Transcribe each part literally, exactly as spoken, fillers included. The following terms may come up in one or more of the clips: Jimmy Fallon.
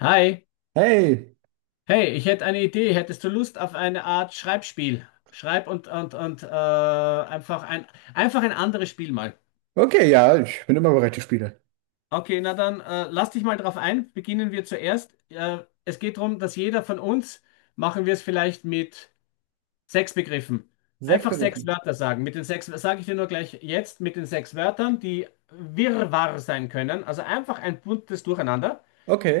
Hi, Hey, hey, ich hätte eine Idee. Hättest du Lust auf eine Art Schreibspiel? Schreib und und und äh, einfach ein einfach ein anderes Spiel mal. okay, ja, ich bin immer bereit für Spiele. Okay, na dann äh, lass dich mal drauf ein. Beginnen wir zuerst. Äh, es geht darum, dass jeder von uns, machen wir es vielleicht mit sechs Begriffen. Sechs Einfach sechs begriffen. Wörter sagen. Mit den sechs sage ich dir nur gleich jetzt, mit den sechs Wörtern, die Wirrwarr sein können. Also einfach ein buntes Durcheinander.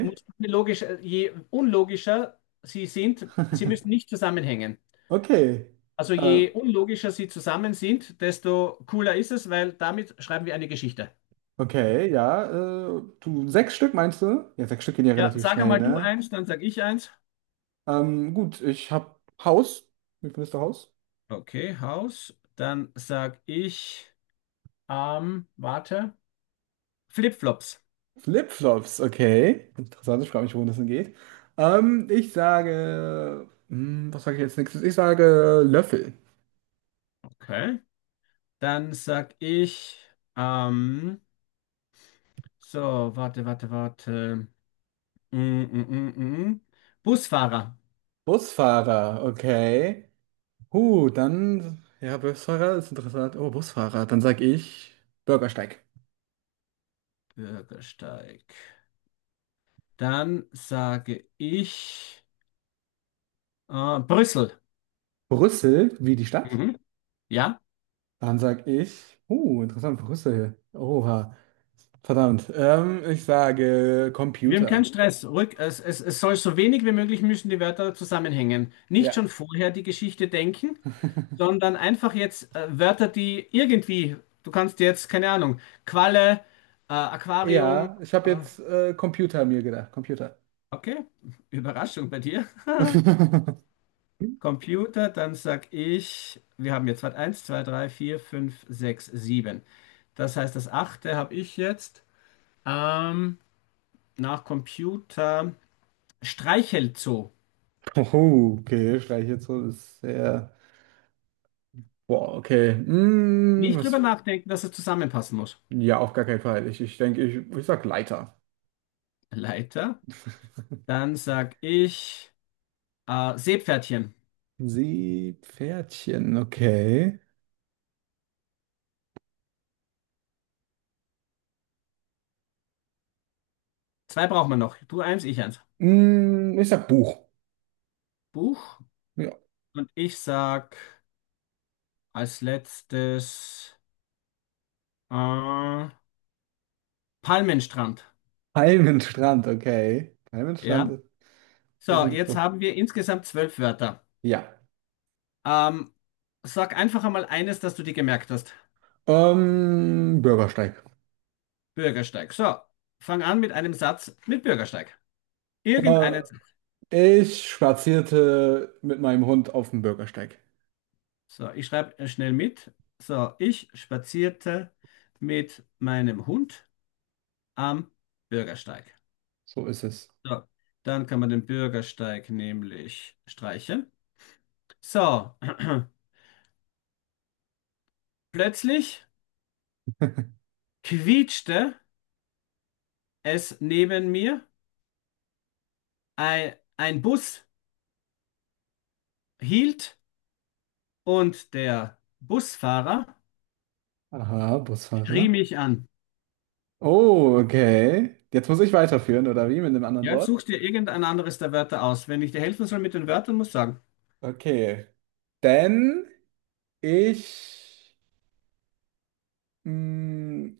Muss logisch, äh, je unlogischer sie sind, sie müssen nicht zusammenhängen. Okay. Also Äh, je unlogischer sie zusammen sind, desto cooler ist es, weil damit schreiben wir eine Geschichte. okay, ja. Äh, du, sechs Stück meinst du? Ja, sechs Stück gehen ja Ja, relativ sag schnell, einmal du ne? eins, dann sag ich eins. Ähm, gut, ich hab Haus. Wie findest du Haus? Okay, Haus. Dann sag ich, ähm, warte, Flipflops. Flipflops, okay. Interessant, ich frage mich, worum das denn geht. Ähm, ich sage. Hm, was sage ich jetzt nächstes? Ich sage Löffel. Okay. Dann sag ich, ähm, so, warte, warte, warte. Mm, mm, mm, mm. mm. Busfahrer. Busfahrer, okay. Uh, dann, ja, Busfahrer ist interessant. Oh, Busfahrer. Dann sag ich Bürgersteig. Bürgersteig. Dann sage ich, äh, Brüssel. Brüssel, wie die Stadt? Mhm. Ja. Dann sag ich, uh, interessant, Brüssel. Oha, verdammt. Ähm, ich sage Wir haben keinen Computer. Stress. Ruhig, es, es, es soll so wenig wie möglich, müssen die Wörter zusammenhängen. Nicht Ja. schon vorher die Geschichte denken, sondern einfach jetzt äh, Wörter, die irgendwie, du kannst jetzt, keine Ahnung, Qualle, äh, Aquarium, Ja, ich habe äh, jetzt äh, Computer mir gedacht. Computer. okay, Überraschung bei dir. Computer, dann sag ich, wir haben jetzt, warte, eins, zwei, drei, vier, fünf, sechs, sieben. Das heißt, das achte habe ich jetzt. Ähm, nach Computer, Streichelzoo. Oh, okay, streiche jetzt so, ist sehr. Boah, okay. Mm, Nicht drüber was? nachdenken, dass es zusammenpassen muss. Ja, auf gar keinen Fall. Ich, ich denke, ich, ich sag Leiter. Leiter. Dann sag ich äh, Seepferdchen. Seepferdchen, okay. Zwei brauchen wir noch. Du eins, ich eins. Mm, ich sag Buch. Buch. Ja. Und ich sag als letztes äh, Palmenstrand. Palmenstrand, okay. Ja. Palmenstrand, das ist So, jetzt interessant. haben wir insgesamt zwölf Wörter. Ja. Ähm, sag einfach einmal eines, das du dir gemerkt hast. Ähm, Bürgersteig. Bürgersteig. So, fang an mit einem Satz mit Bürgersteig. Äh, Irgendeinen. Ich spazierte mit meinem Hund auf dem Bürgersteig. So, ich schreibe äh, schnell mit. So, ich spazierte mit meinem Hund am Bürgersteig. So ist es. So, dann kann man den Bürgersteig nämlich streichen. So, plötzlich quietschte es neben mir. Ein, ein Bus hielt und der Busfahrer Aha, Busfahrer. schrie mich an. Oh, okay. Jetzt muss ich weiterführen, oder wie? Mit einem anderen Ja, jetzt Wort? such dir irgendein anderes der Wörter aus. Wenn ich dir helfen soll mit den Wörtern, muss ich sagen. Okay. Denn ich. mm,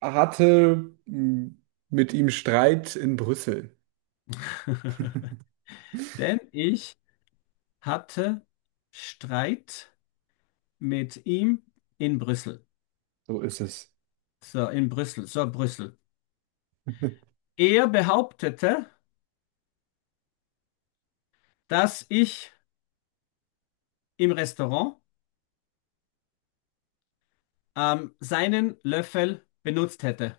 Hatte mh, mit ihm Streit in Brüssel. Denn ich hatte Streit mit ihm in Brüssel. So ist es. So, in Brüssel, so Brüssel. Er behauptete, dass ich im Restaurant ähm, seinen Löffel benutzt hätte.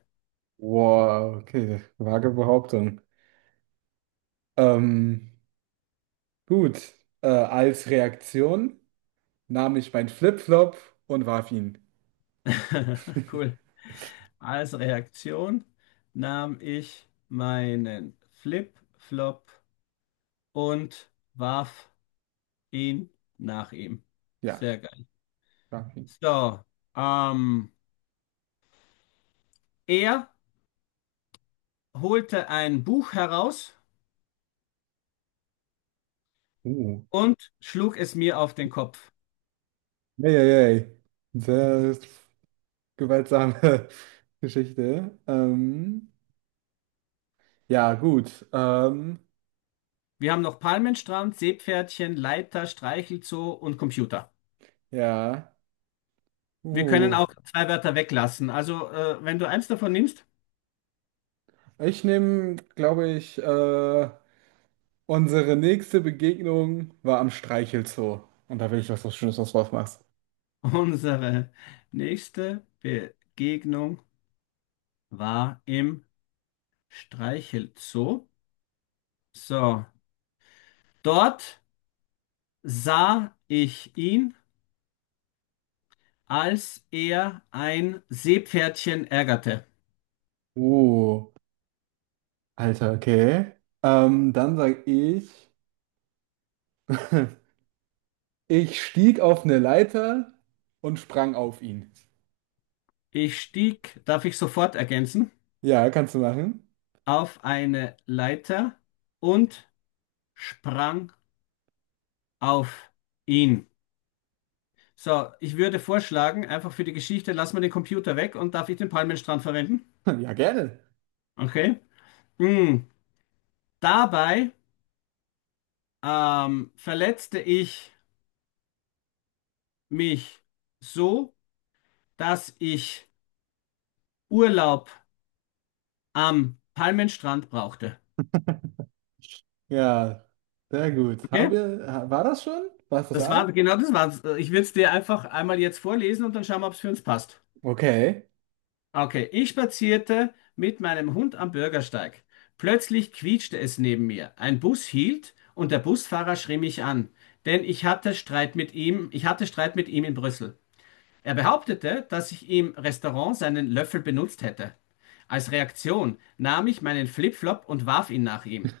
Wow, okay, vage Behauptung. Ähm, gut, äh, als Reaktion nahm ich mein Flipflop und warf ihn. Cool. Als Reaktion nahm ich meinen Flip-Flop und warf ihn nach ihm. Ja, Sehr geil. warf ihn. So, ähm, er holte ein Buch heraus Uh, und schlug es mir auf den Kopf. ey, ey, ey. Sehr gewaltsame Geschichte. Ähm, ja, gut. Ähm, Wir haben noch Palmenstrand, Seepferdchen, Leiter, Streichelzoo und Computer. Ja, Wir können uh, auch zwei Wörter weglassen. Also, äh, wenn du eins davon nimmst, ich nehme, glaube ich, äh, unsere nächste Begegnung war am Streichelzoo. Und da will ich, dass du was Schönes was draus machst. unsere nächste Begegnung war im Streichelzoo. So, dort sah ich ihn, als er ein Seepferdchen ärgerte. Uh, Alter, okay. Ähm, dann sag ich, ich stieg auf eine Leiter und sprang auf ihn. Ich stieg, darf ich sofort ergänzen, Ja, kannst du machen? auf eine Leiter und sprang auf ihn. So, ich würde vorschlagen, einfach für die Geschichte, lass mal den Computer weg, und darf ich den Palmenstrand verwenden? Ja, gerne. Okay. Mm. Dabei ähm, verletzte ich mich so, dass ich Urlaub am Palmenstrand brauchte. Ja, sehr gut. Haben Okay? wir, war das schon? War es das Das all? war genau, das war's. Ich würde es dir einfach einmal jetzt vorlesen und dann schauen wir, ob es für uns passt. Okay. Okay, ich spazierte mit meinem Hund am Bürgersteig. Plötzlich quietschte es neben mir. Ein Bus hielt und der Busfahrer schrie mich an, denn ich hatte Streit mit ihm, ich hatte Streit mit ihm in Brüssel. Er behauptete, dass ich im Restaurant seinen Löffel benutzt hätte. Als Reaktion nahm ich meinen Flipflop und warf ihn nach ihm.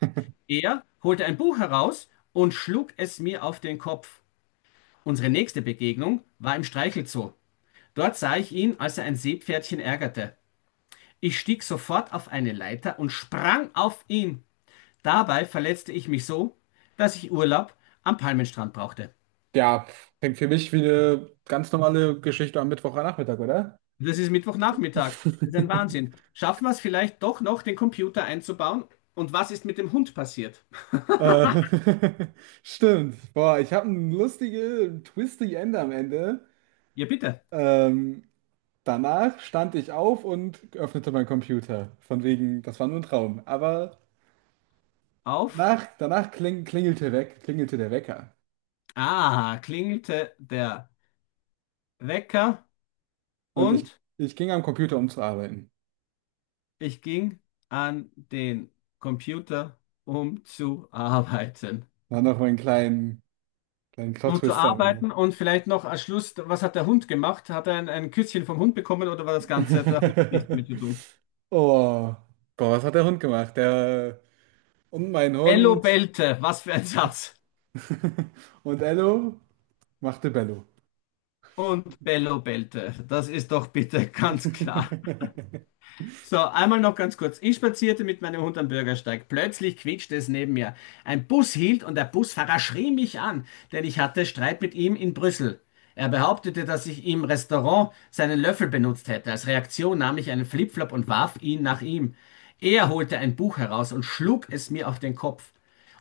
Er holte ein Buch heraus und schlug es mir auf den Kopf. Unsere nächste Begegnung war im Streichelzoo. Dort sah ich ihn, als er ein Seepferdchen ärgerte. Ich stieg sofort auf eine Leiter und sprang auf ihn. Dabei verletzte ich mich so, dass ich Urlaub am Palmenstrand brauchte. Ja, klingt für mich wie eine ganz normale Geschichte am Mittwochnachmittag, oder? Das ist Mittwochnachmittag. Das ist ein Wahnsinn. Schaffen wir es vielleicht doch noch, den Computer einzubauen? Und was ist mit dem Hund passiert? Äh, stimmt. Boah, ich habe einen lustigen, Twisty End am Ende. Ja, bitte. Ähm, Danach stand ich auf und öffnete meinen Computer. Von wegen, das war nur ein Traum. Aber Auf. danach, danach kling, klingelte weg, klingelte der Wecker. Ah, klingelte der Wecker Und ich, und ich ging am Computer, um zu arbeiten. ich ging an den Computer, um zu arbeiten. Dann noch meinen kleinen, kleinen Um zu Plot-Twist am Ende. arbeiten und vielleicht noch als Schluss, was hat der Hund gemacht? Hat er ein, ein Küsschen vom Hund bekommen, oder war das Ganze? Der Hund hat nichts mit zu tun. Oh, boah, was hat der Hund gemacht? Der und mein Bello Hund bellte, was für ein Satz. und Ello machte Bello. Und Bello bellte, das ist doch bitte ganz klar. So, einmal noch ganz kurz. Ich spazierte mit meinem Hund am Bürgersteig. Plötzlich quietschte es neben mir. Ein Bus hielt und der Busfahrer schrie mich an, denn ich hatte Streit mit ihm in Brüssel. Er behauptete, dass ich im Restaurant seinen Löffel benutzt hätte. Als Reaktion nahm ich einen Flipflop und warf ihn nach ihm. Er holte ein Buch heraus und schlug es mir auf den Kopf.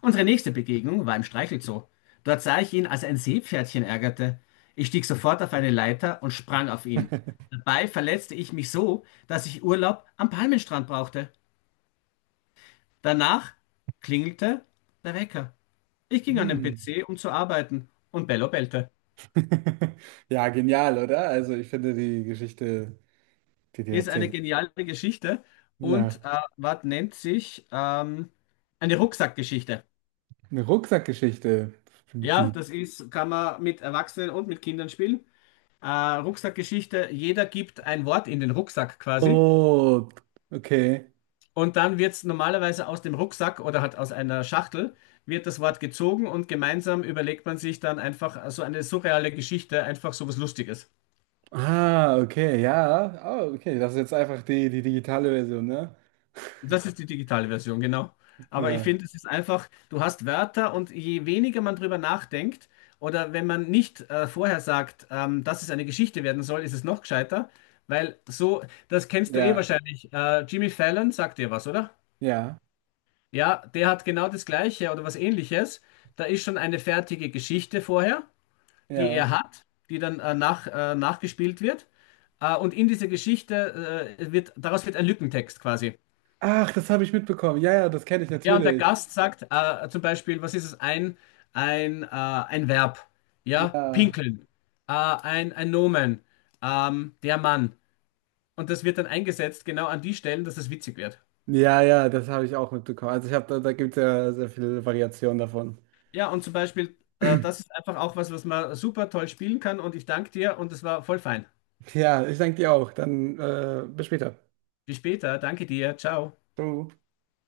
Unsere nächste Begegnung war im Streichelzoo. Dort sah ich ihn, als ein Seepferdchen ärgerte. Ich stieg sofort auf eine Leiter und sprang auf ihn. Dabei verletzte ich mich so, dass ich Urlaub am Palmenstrand brauchte. Danach klingelte der Wecker. Ich ging an den Hm. P C, um zu arbeiten, und Bello bellte. Ja, genial, oder? Also ich finde die Geschichte, die die Ist eine erzählen. geniale Geschichte Ja, und äh, was nennt sich ähm, eine Rucksackgeschichte. eine Rucksackgeschichte. Ja, Wie? das ist, kann man mit Erwachsenen und mit Kindern spielen. Äh, Rucksackgeschichte, jeder gibt ein Wort in den Rucksack quasi. Oh, okay. Und dann wird es normalerweise aus dem Rucksack oder halt aus einer Schachtel, wird das Wort gezogen und gemeinsam überlegt man sich dann einfach so eine surreale Geschichte, einfach so was Lustiges. Ah, okay, ja. Oh, okay, das ist jetzt einfach die, die digitale Version, ne? Und das ist die digitale Version, genau. Aber ich Ja, finde, es ist einfach, du hast Wörter und je weniger man drüber nachdenkt oder wenn man nicht äh, vorher sagt, ähm, dass es eine Geschichte werden soll, ist es noch gescheiter, weil so, das kennst du eh ja, wahrscheinlich. Äh, Jimmy Fallon sagt dir was, oder? ja. Ja, der hat genau das Gleiche oder was Ähnliches. Da ist schon eine fertige Geschichte vorher, die Ja. er hat, die dann äh, nach, äh, nachgespielt wird. Äh, und in dieser Geschichte äh, wird, daraus wird ein Lückentext quasi. Ach, das habe ich mitbekommen. Ja, ja, das kenne ich Ja, und der natürlich. Gast sagt äh, zum Beispiel, was ist es? Ein, ein, äh, ein Verb. Ja, Ja. pinkeln. Äh, ein, ein Nomen. Ähm, der Mann. Und das wird dann eingesetzt genau an die Stellen, dass es witzig wird. Ja, ja, das habe ich auch mitbekommen. Also ich habe da, da gibt es ja sehr viele Variationen davon. Ja, und zum Beispiel, äh, das ist einfach auch was, was man super toll spielen kann. Und ich danke dir und es war voll fein. Ja, ich danke dir auch. Dann äh, bis später. Bis später. Danke dir. Ciao. Ciao.